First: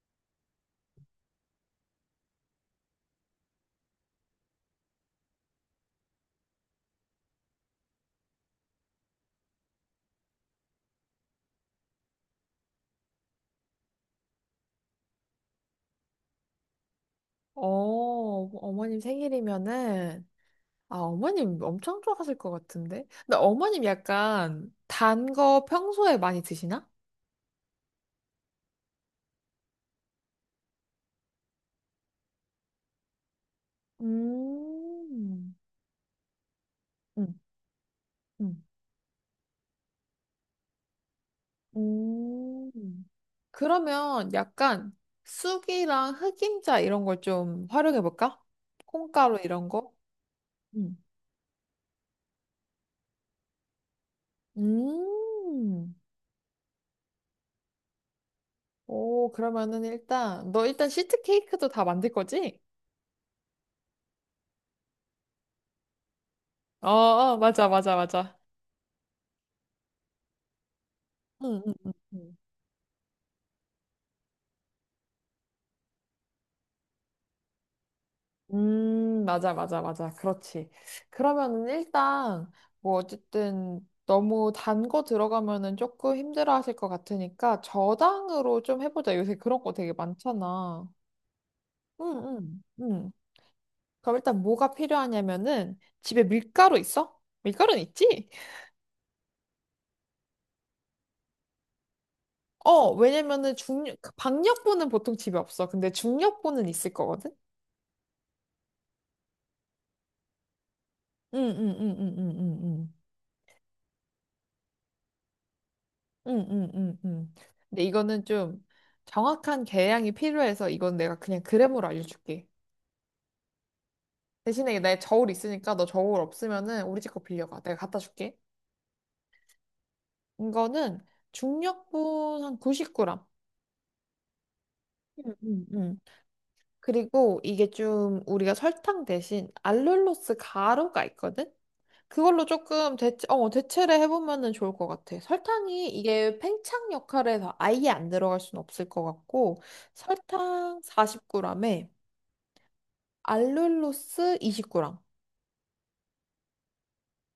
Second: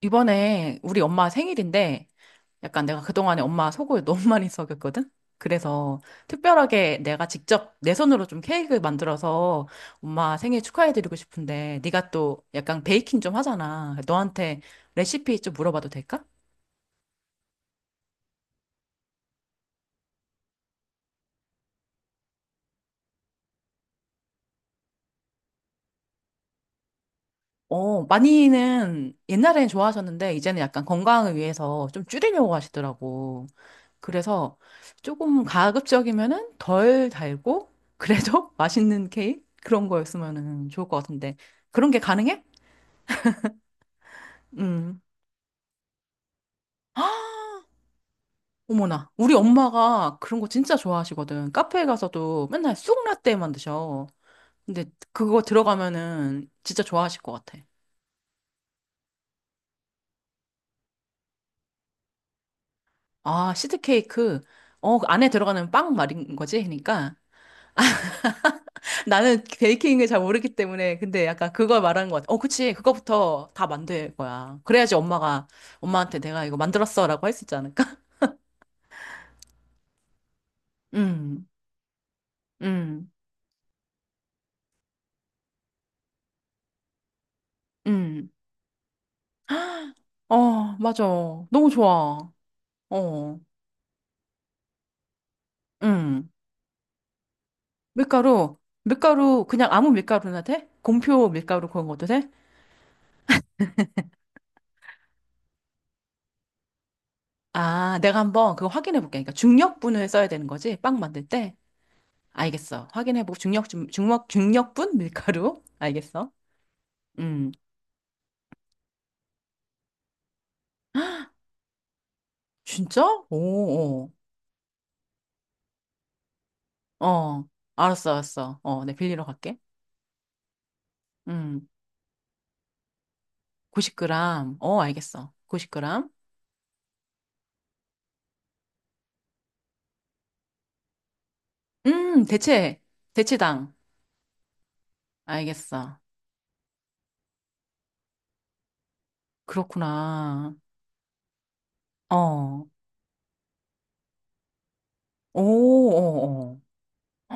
이번에 우리 엄마 생일인데 약간 내가 그동안에 엄마 속을 너무 많이 썩였거든? 그래서 특별하게 내가 직접 내 손으로 좀 케이크 만들어서 엄마 생일 축하해드리고 싶은데 네가 또 약간 베이킹 좀 하잖아. 너한테 레시피 좀 물어봐도 될까? 어, 어머님 생일이면은, 아, 어머님 엄청 좋아하실 것 같은데? 근데 어머님 약간 단 거 평소에 많이 드시나? 어, 많이는 옛날에는 좋아하셨는데 이제는 약간 건강을 위해서 좀 줄이려고 하시더라고. 그래서 조금 음, 가급적이면은 덜 음, 달고 그래도 음, 맛있는 케이크 그런 거였으면은 좋을 것 같은데 그런 게 가능해? 음. 그러면 약간 음. 쑥이랑 흑임자 이런 걸 좀 활용해볼까? 어머나, 우리 콩가루 이런 거? 엄마가 그런 거 진짜 음. 좋아하시거든. 카페에 가서도 맨날 쑥라떼만 드셔. 근데 그거 음. 들어가면은 진짜 좋아하실 것 같아. 오, 그러면은 일단, 너 일단 시트 케이크도 다 만들 거지? 아, 시드케이크. 어, 그 안에 들어가는 빵 말인 거지? 어, 그러니까 어, 맞아, 맞아, 맞아. 나는 베이킹을 잘 모르기 때문에 근데 약간 응, 응, 그걸 말하는 것 같아. 응. 어, 그치. 그거부터 다 만들 거야. 그래야지 엄마가 엄마한테 내가 이거 만들었어라고 할 수 있지 않을까? 맞아, 맞아, 맞아. 그렇지. 음. 그러면은 일단, 뭐, 음. 어쨌든, 너무 단 거 들어가면은 조금 힘들어 하실 것 같으니까, 음. 저당으로 좀 해보자. 요새 그런 거 되게 어, 많잖아. 맞아. 너무 좋아. 응, 응, 응. 어. 그럼 일단 뭐가 필요하냐면은, 집에 음. 밀가루 있어? 밀가루는 있지? 밀가루. 밀가루 그냥 아무 밀가루나 돼? 공표 밀가루 그런 것도 돼? 어, 왜냐면은 중력, 박력분은 보통 집에 없어. 근데 중력분은 있을 거거든? 아, 내가 한번 그거 확인해 볼게. 그러니까 중력분을 써야 되는 거지. 빵 만들 응, 때. 응, 응, 응, 응, 알겠어. 응. 확인해 보고 중력 중 중력 중력분 밀가루. 알겠어. 응, 응, 응, 응. 음. 근데 이거는 좀 정확한 계량이 필요해서 이건 내가 그냥 그램으로 알려줄게. 진짜? 오, 오. 대신에 내 저울 있으니까 너 저울 없으면은 우리 집 거 어, 빌려가. 내가 갖다 알았어, 줄게. 알았어. 어, 내 빌리러 갈게. 이거는 음, 중력분 한 90g. 90g. 어, 알겠어. 응, 응, 응. 90g. 그리고 이게 좀 우리가 설탕 대신 알룰로스 가루가 있거든? 그걸로 대체, 조금 대체, 어, 대체당. 대체를 해보면은 좋을 것 같아. 설탕이 알겠어. 이게 팽창 역할에서 아예 안 들어갈 순 없을 것 같고, 그렇구나. 설탕 40g에 어, 오, 알룰로스 20g. 오, 오.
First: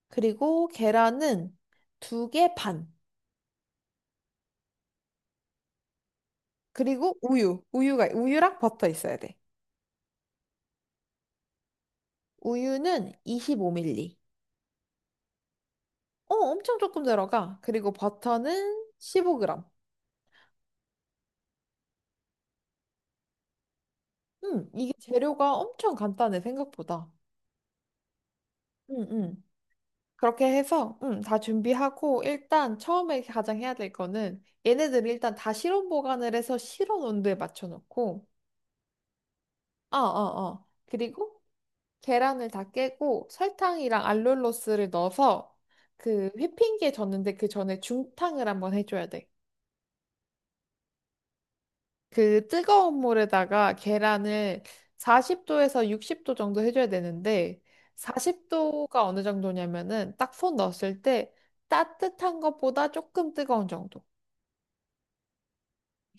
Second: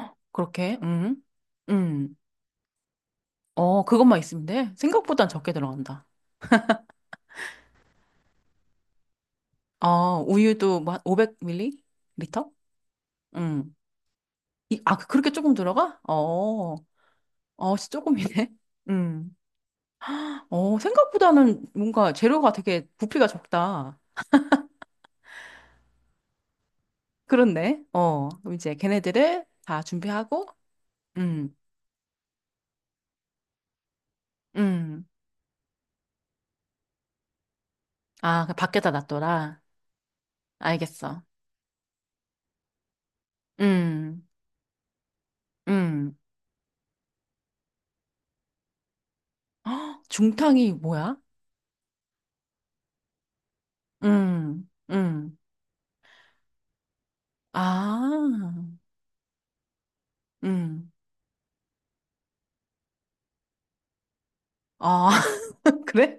그리고 그렇게, 계란은 음. 두 개 반. 어, 그것만 있으면 돼. 생각보단 적게 들어간다. 그리고 우유. 우유가, 우유랑 버터 있어야 돼. 어, 우유도 뭐 500ml? 리터? 우유는 음. 25ml. 이, 아, 그, 그렇게 조금 들어가? 어, 어, 엄청 조금 들어가. 어, 그리고 조금이네. 버터는 음. 15g. 어, 생각보다는 뭔가 재료가 되게 부피가 적다. 이게 재료가 엄청 간단해, 생각보다. 그렇네. 어, 그럼 이제 응 응 걔네들을 다 준비하고, 그렇게 해서, 응 다 음, 준비하고, 일단 처음에 가장 해야 될 거는, 음. 얘네들 일단 다 실온 보관을 해서 실온 온도에 맞춰놓고, 아, 그 밖에다 놨더라. 아, 아, 아. 알겠어. 그리고 계란을 다 깨고 설탕이랑 음, 알룰로스를 넣어서 음. 그 휘핑기에 젓는데 그 전에 중탕을 한번 해줘야 돼. 헉, 중탕이 뭐야? 그 뜨거운 물에다가 계란을 음, 음. 40도에서 60도 정도 해줘야 되는데 아, 40도가 어느 정도냐면은 딱 손 음. 넣었을 때 따뜻한 것보다 조금 뜨거운 정도. 아, 그래?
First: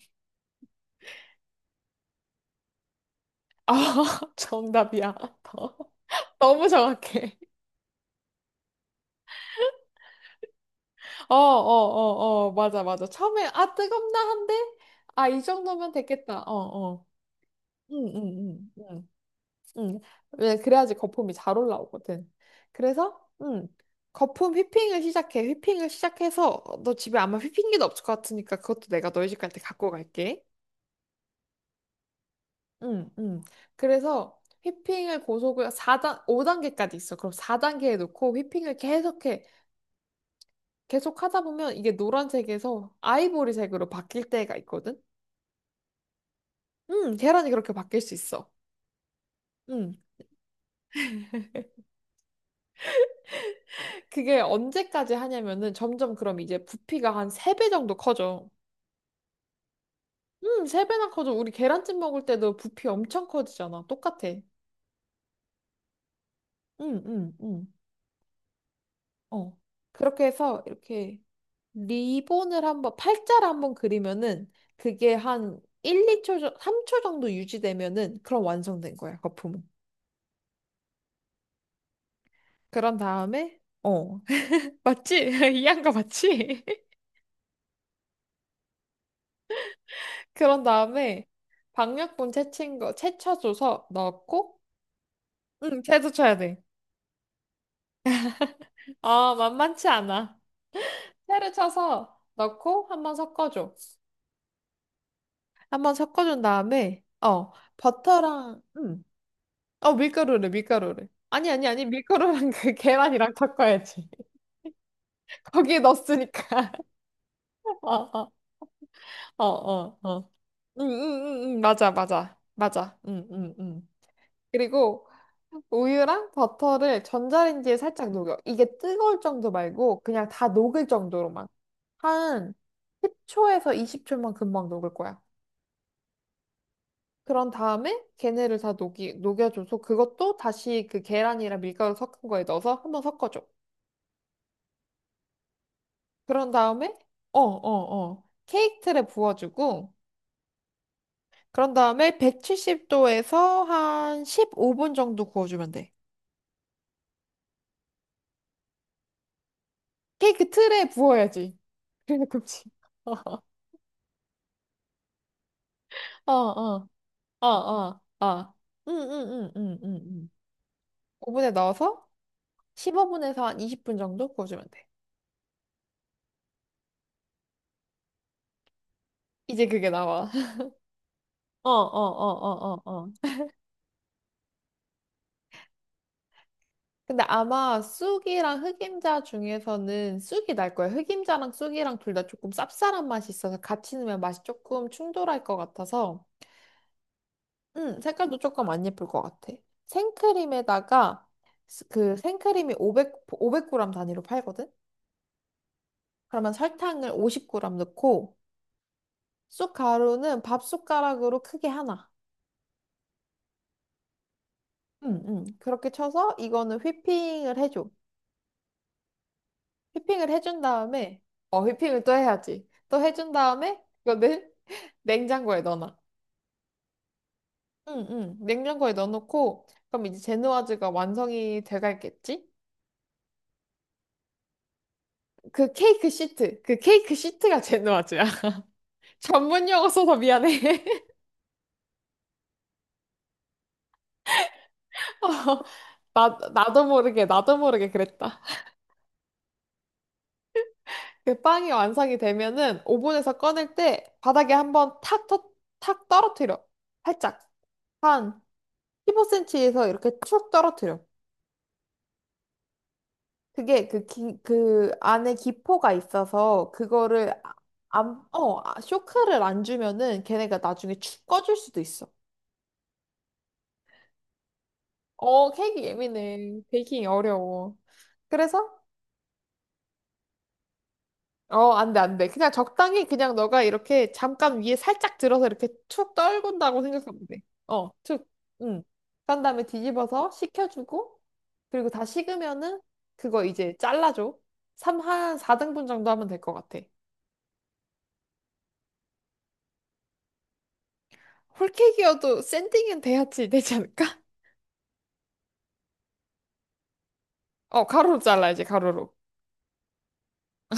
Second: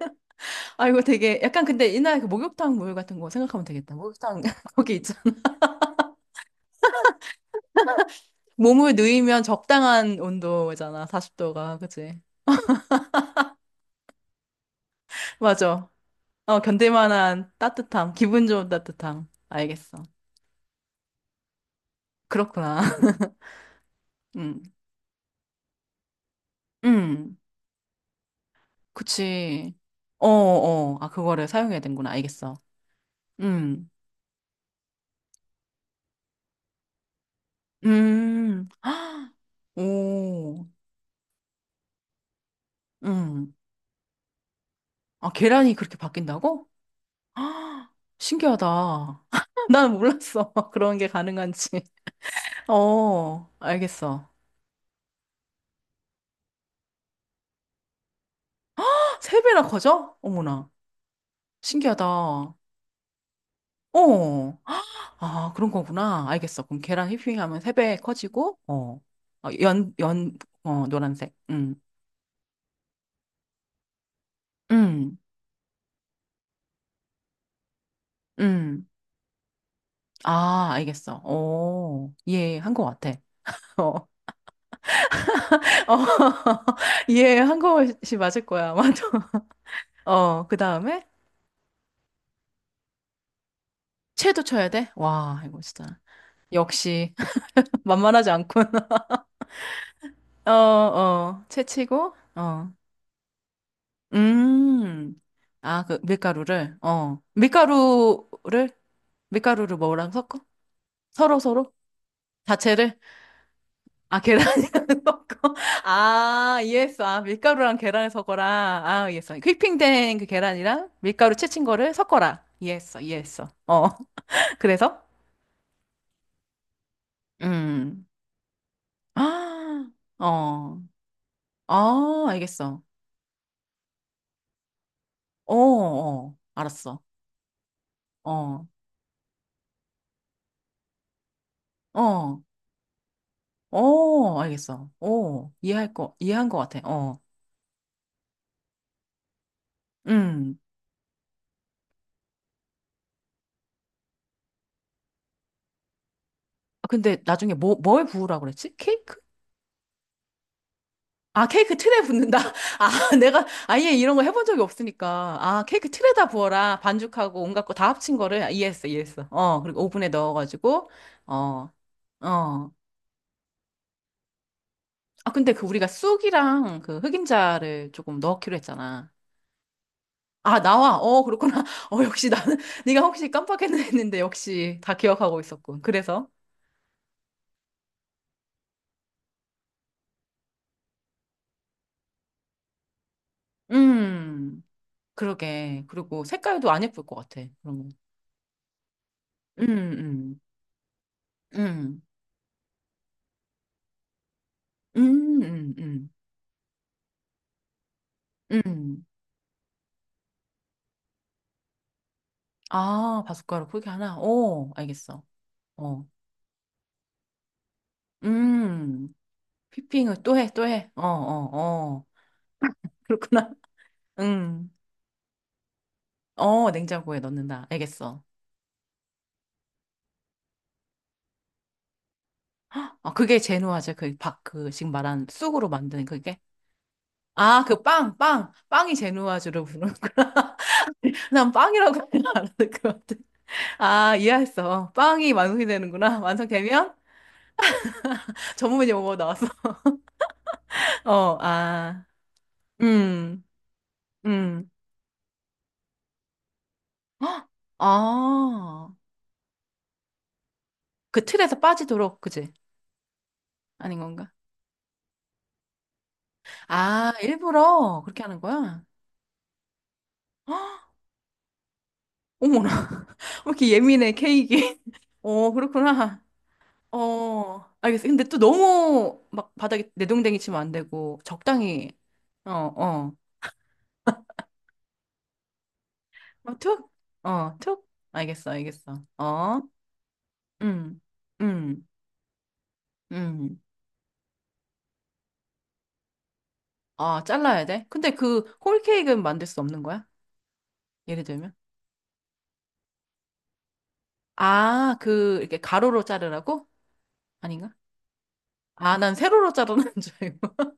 아, 이거 되게, 약간 근데 옛날에 그 목욕탕 물 같은 거 생각하면 아, 되겠다. 목욕탕, 거기 정답이야. 있잖아. 너무 정확해. 몸을 누이면 적당한 온도잖아. 어, 어, 40도가. 그치? 어, 어, 맞아, 맞아. 처음에, 아, 뜨겁나 한데? 아, 이 맞아. 정도면 됐겠다. 어, 어, 견딜 어. 만한 응, 따뜻함, 기분 좋은 응, 응, 응, 따뜻함. 응. 알겠어. 왜, 그래야지 거품이 잘 올라오거든. 그렇구나. 그래서, 응, 거품 음, 휘핑을 시작해. 휘핑을 시작해서, 너 집에 음, 아마 휘핑기도 없을 것 같으니까 그것도 내가 너희 집 갈 때 그치. 갖고 어, 갈게. 어, 아, 그거를 사용해야 되는구나. 알겠어. 응, 응. 음, 그래서 휘핑을 고속을 사단 5단계까지 있어. 그럼 4단계에 놓고 음, 휘핑을 계속해. 오, 계속 하다 보면 이게 노란색에서 음. 아이보리색으로 바뀔 때가 있거든. 아, 계란이 그렇게 바뀐다고? 응, 계란이 그렇게 아, 바뀔 수 있어. 신기하다. 난 응. 몰랐어. 그런 게 가능한지. 어, 알겠어. 그게 언제까지 하냐면은 점점 그럼 이제 부피가 한 3배 정도 커져. 세 배나 커져? 어머나. 3배나 커져. 우리 계란찜 먹을 신기하다. 때도 부피 엄청 커지잖아. 똑같아. 어. 아, 그런 거구나. 알겠어. 그럼 응 계란 휘핑하면 응응. 세 배 커지고, 어, 어, 어. 연, 그렇게 연, 해서 어, 이렇게 노란색. 리본을 한번, 팔자를 한번 그리면은 그게 음, 한 1, 2초, 3초 정도 유지되면은 그럼 음. 완성된 거야, 거품은. 아, 알겠어. 오, 이해한 거 그런 같아. 다음에, 어, 어. 맞지? 어, 이 한 거 맞지? 이해한 것이 맞을 거야. 맞아. 어, 그 그런 다음에, 다음에 방역분 채친 거, 채쳐줘서 채도 넣고, 쳐야 돼? 와, 이거 응, 진짜. 채도 쳐야 돼. 역시, 만만하지 않군. 아, 만만치 않아. 어, 어, 채를 채 치고, 쳐서 어. 넣고 한번 섞어줘. 음. 아, 한번 그 섞어준 밀가루를 다음에, 어. 어, 버터랑, 밀가루를 밀가루를 어, 뭐랑 섞어? 밀가루를, 밀가루를. 서로 아니, 아니, 서로? 아니, 밀가루랑 그 자체를? 계란이랑 섞어야지. 아, 계란이랑 섞어? 거기에 아, 넣었으니까. 이해했어. 아, 밀가루랑 어, 계란을 어, 섞어라. 아, 이해했어. 어, 어, 휘핑된 그 어. 응, 계란이랑 응, 밀가루 응, 응, 채친 맞아, 거를 맞아. 섞어라. 맞아. 이해했어. 응, 이해했어. 응, 어. 응. 그래서? 그리고 우유랑 버터를 전자레인지에 음. 살짝 녹여. 이게 뜨거울 정도 아, 말고 그냥 다 어. 녹을 정도로만. 아, 한 알겠어. 10초에서 20초만 금방 녹을 거야. 어, 어. 알았어. 그런 다음에 걔네를 어. 다 녹여줘서 그것도 다시 그 계란이랑 밀가루 섞은 어. 거에 넣어서 한번 섞어줘. 어, 알겠어. 이해한 그런 거 같아. 다음에, 어, 어, 어, 어. 케이크 틀에 부어주고, 음. 그런 다음에 170도에서 한 15분 정도 구워주면 돼. 아, 근데 나중에 뭐, 뭘 부으라고 그랬지? 케이크? 케이크 틀에 아, 부어야지. 케이크 틀에 그래서 붓는다. 굽지. 아, 내가 아예 이런 거 해본 적이 없으니까. 아, 케이크 틀에다 어, 부어라. 어, 반죽하고 어, 온갖 거 다 어, 합친 거를 어. 이해했어, 응, 응, 이해했어. 응, 어, 응, 그리고 응, 오븐에 응. 넣어가지고, 어, 오븐에 어. 넣어서 15분에서 한 20분 정도 구워주면 돼. 아, 근데 그 우리가 쑥이랑 그 흑임자를 조금 넣기로 했잖아. 이제 그게 나와. 아, 나와. 어, 그렇구나. 어, 어, 어, 역시 어, 나는, 어, 어, 네가 어. 혹시 깜빡했나 했는데 역시 다 기억하고 있었군. 그래서. 근데 아마 쑥이랑 흑임자 중에서는 쑥이 날 거예요. 흑임자랑 쑥이랑 둘 다 조금 쌉쌀한 맛이 있어서 같이 넣으면 맛이 음. 조금 충돌할 것 그러게. 그리고 같아서 색깔도 안 예쁠 것 같아. 그런 거. 색깔도 조금 안 예쁠 것 같아. 음, 음, 생크림에다가 음, 그 생크림이 500, 500g 단위로 팔거든? 음, 음, 음, 그러면 설탕을 50g 넣고 음. 쑥 가루는 밥숟가락으로 크게 하나. 아, 바숫가루 포기 하나? 오, 알겠어. 그렇게 어, 쳐서 이거는 휘핑을 해줘. 음. 피핑을 휘핑을 또 해, 해준 또 해. 어, 다음에, 어, 어, 휘핑을 어. 또 해야지. 또 해준 그렇구나. 다음에, 이거를 음. 냉장고에 넣어놔. 어, 냉장고에 넣는다. 응, 알겠어. 응. 냉장고에 넣어놓고, 그럼 이제 제누아즈가 완성이 돼가겠지? 아, 그게 제누아제, 그, 박, 그, 지금 말한 쑥으로 그 만드는 케이크 그게? 시트, 그 케이크 시트가 아, 그 빵, 제누아즈야. 빵. 빵이 제누아제로 전문 용어 부르는구나. 써서 미안해. 난 빵이라고 안 하는 것 같아. 아, 이해했어. 어, 빵이 완성이 되는구나. 나도 완성되면 모르게, 나도 모르게 그랬다. 전문이 용어 나왔어. 어, 그 빵이 아, 완성이 되면은 오븐에서 음, 꺼낼 때 바닥에 음. 한번 탁, 탁 떨어뜨려. 살짝. 헉, 한 아, 15cm에서 이렇게 툭 떨어뜨려. 그 틀에서 빠지도록, 그지? 그게 아닌 건가? 그 안에 기포가 있어서 아, 그거를 일부러 안, 그렇게 하는 어, 아, 거야? 쇼크를 안 주면은 걔네가 헉, 나중에 축 꺼줄 수도 있어. 어머나. 왜 이렇게 예민해, 케이크. 어, 어, 케이크 그렇구나. 예민해. 베이킹이 어, 어려워. 알겠어. 근데 또 그래서 너무 막 바닥에 내동댕이 치면 안 되고, 어, 적당히, 안 돼, 안 돼. 그냥 어, 적당히 어. 그냥 너가 이렇게 잠깐 위에 살짝 들어서 이렇게 툭 막 떨군다고 툭, 생각하면 돼. 어, 툭. 어, 툭. 알겠어, 응. 알겠어. 그런 어. 다음에 뒤집어서 응 식혀주고 응 그리고 다 식으면은 그거 응 이제 잘라줘. 삼한 4등분 정도 하면 될 것 같아. 아, 잘라야 돼? 근데 그 홀케이크는 만들 수 없는 거야? 예를 들면? 홀케이크여도 샌딩은 돼야지 되지 않을까? 아, 그, 이렇게 가로로 자르라고? 아닌가? 어, 가로로 잘라야지, 아, 난 가로로. 세로로 자르는 줄 알고.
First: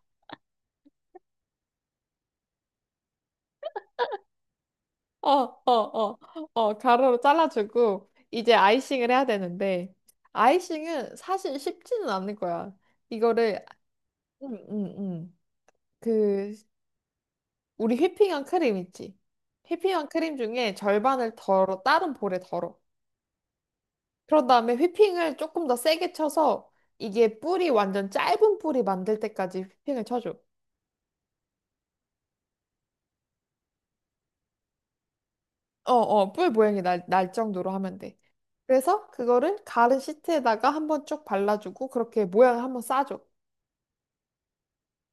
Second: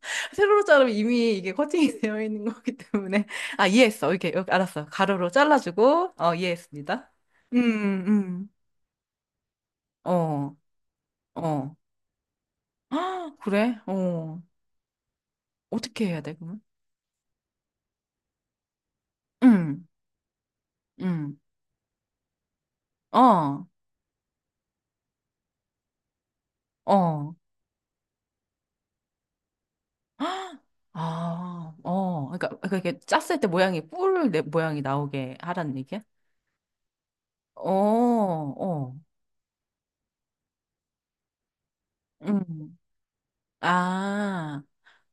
세로로 자르면 이미 이게 커팅이 되어 있는 거기 때문에. 아, 이해했어. 이렇게, 이렇게 알았어. 가로로 어, 어, 잘라주고, 어, 어, 어, 이해했습니다. 가로로 음, 잘라주고, 음. 이제 아이싱을 해야 되는데, 어, 아이싱은 사실 어. 쉽지는 않을 거야. 아, 이거를, 그래? 어. 음, 음, 음. 어떻게 해야 돼, 그, 그러면? 우리 휘핑한 크림 있지? 음, 휘핑한 크림 중에 절반을 음. 덜어, 다른 볼에 덜어. 어, 그런 다음에 휘핑을 조금 더 세게 쳐서, 어. 이게 뿔이 완전 짧은 뿔이 만들 때까지 휘핑을 쳐줘. 헉! 아, 어, 그러니까, 그러니까 이렇게 짰을 때 모양이 뿔 내- 모양이 나오게 하라는 어, 얘기야? 어, 뿔 모양이 날 정도로 하면 돼. 어, 어, 그래서 그거를 가른 시트에다가 한번 쭉 발라주고 그렇게 모양을 음, 한번 싸줘. 아,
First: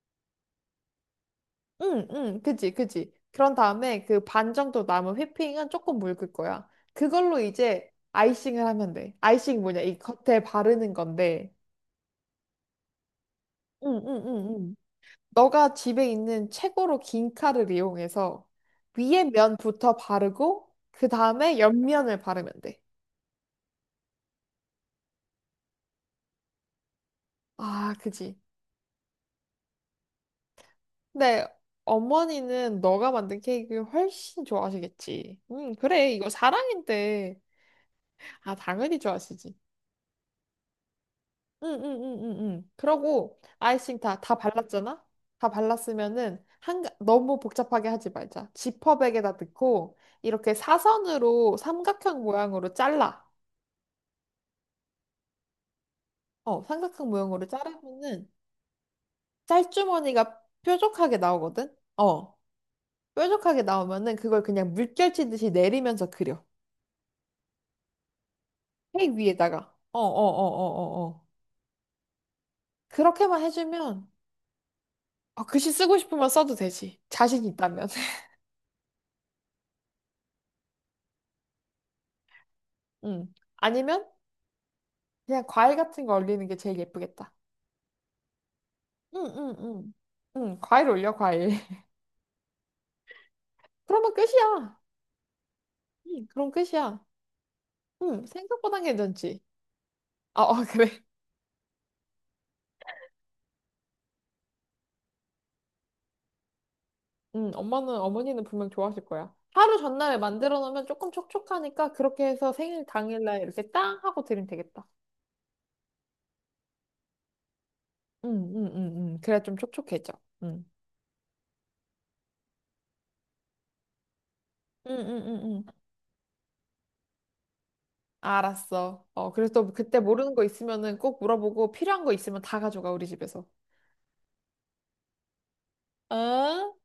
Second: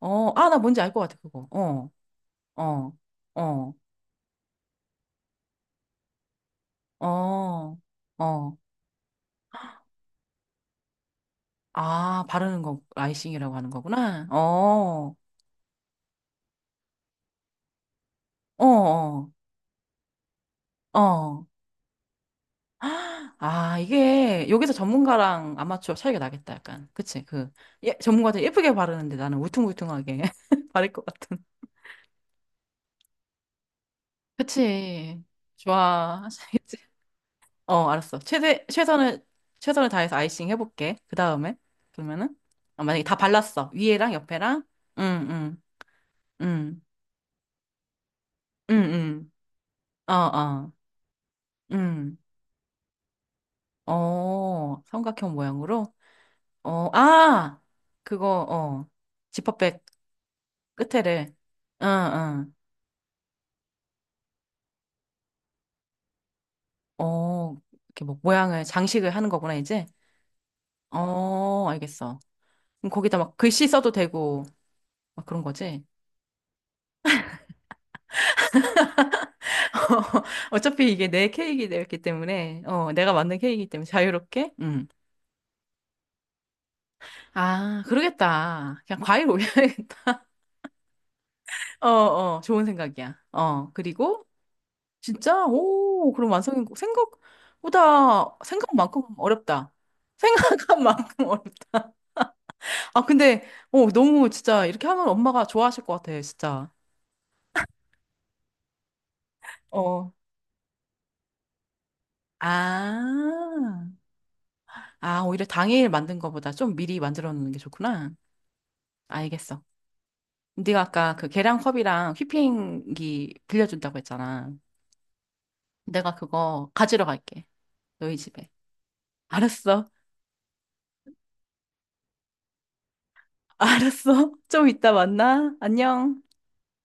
어, 아, 나 뭔지 알 것 같아 그거. 어, 응, 응, 그지, 어, 그지. 그런 어, 다음에 그 반 정도 남은 휘핑은 조금 묽을 거야. 그걸로 어, 이제 어, 아이싱을 하면 돼. 아이싱 뭐냐? 이 겉에 바르는 건데. 아, 바르는 거 라이싱이라고 하는 응, 응, 거구나. 응, 응. 어, 너가 집에 있는 최고로 긴 칼을 이용해서 어, 위에 어, 면부터 바르고 그 어. 다음에 옆면을 바르면 돼. 아, 이게 여기서 전문가랑 아마추어 차이가 나겠다, 약간. 그치? 그, 아, 예, 그지. 전문가들 예쁘게 바르는데 나는 울퉁불퉁하게 바를 것 같은. 근데 어머니는 너가 만든 케이크 훨씬 그치. 좋아하시겠지. 응, 그래. 이거 좋아하시겠지? 사랑인데. 어, 알았어. 아, 당연히 좋아하시지. 최선을 다해서 아이싱 해볼게. 그 다음에. 응, 응, 응, 그러면은, 응, 응. 어, 만약에 다 그러고 발랐어. 아이싱 위에랑 다 옆에랑. 발랐잖아? 응, 다 응, 발랐으면은 응, 한, 너무 복잡하게 하지 말자. 응, 응. 지퍼백에다 넣고 어, 이렇게 어, 사선으로 응. 삼각형 모양으로 잘라. 어, 삼각형 모양으로. 어, 어, 삼각형 모양으로 아! 자르면은 그거, 어. 지퍼백 짤주머니가 뾰족하게 끝에를. 나오거든? 응, 어, 응. 뾰족하게 나오면은 그걸 그냥 물결 치듯이 내리면서 그려. 어, 이렇게 뭐, 모양을, 장식을 케이크 하는 거구나, 위에다가. 이제. 어, 어, 어, 어, 어, 어. 어, 알겠어. 그럼 거기다 막 그렇게만 글씨 써도 해주면 되고, 막 그런 아 글씨 거지? 쓰고 싶으면 써도 되지. 자신 있다면. 어차피 이게 내 케이크이기 때문에, 어, 내가 응, 만든 케이크이기 때문에 아니면 자유롭게, 그냥 과일 같은 거 올리는 게 제일 예쁘겠다. 아, 그러겠다. 그냥 응, 과일 응, 응. 올려야겠다. 응, 과일 올려, 과일. 어, 어, 좋은 생각이야. 어, 그러면 그리고, 끝이야. 진짜, 오, 응. 그럼 그럼 완성이 끝이야. 응, 생각보다, 생각보단 생각만큼 괜찮지. 어렵다. 아, 어, 생각한 그래. 만큼 어렵다. 아, 근데, 어, 너무 진짜, 이렇게 하면 엄마가 좋아하실 것 같아, 진짜. 응, 어머니는 분명 좋아하실 거야. 하루 어. 전날에 만들어 놓으면 조금 촉촉하니까 그렇게 해서 생일 당일날 이렇게 아, 땅 하고 드리면 되겠다. 아, 오히려 당일 만든 거보다 좀 미리 만들어 놓는 게 좋구나. 응, 응, 응, 응. 그래야 좀 알겠어. 촉촉해져. 응. 네가 아까 그 계량컵이랑 휘핑기 빌려준다고 했잖아. 응, 응, 응, 응. 내가 그거 가지러 갈게. 너희 집에. 알았어. 어, 그래서 또 알았어. 그때 모르는 거 있으면은 꼭 물어보고 필요한 거 있으면 다 가져가, 우리 집에서. 알았어. 좀 이따 만나. 안녕. 응?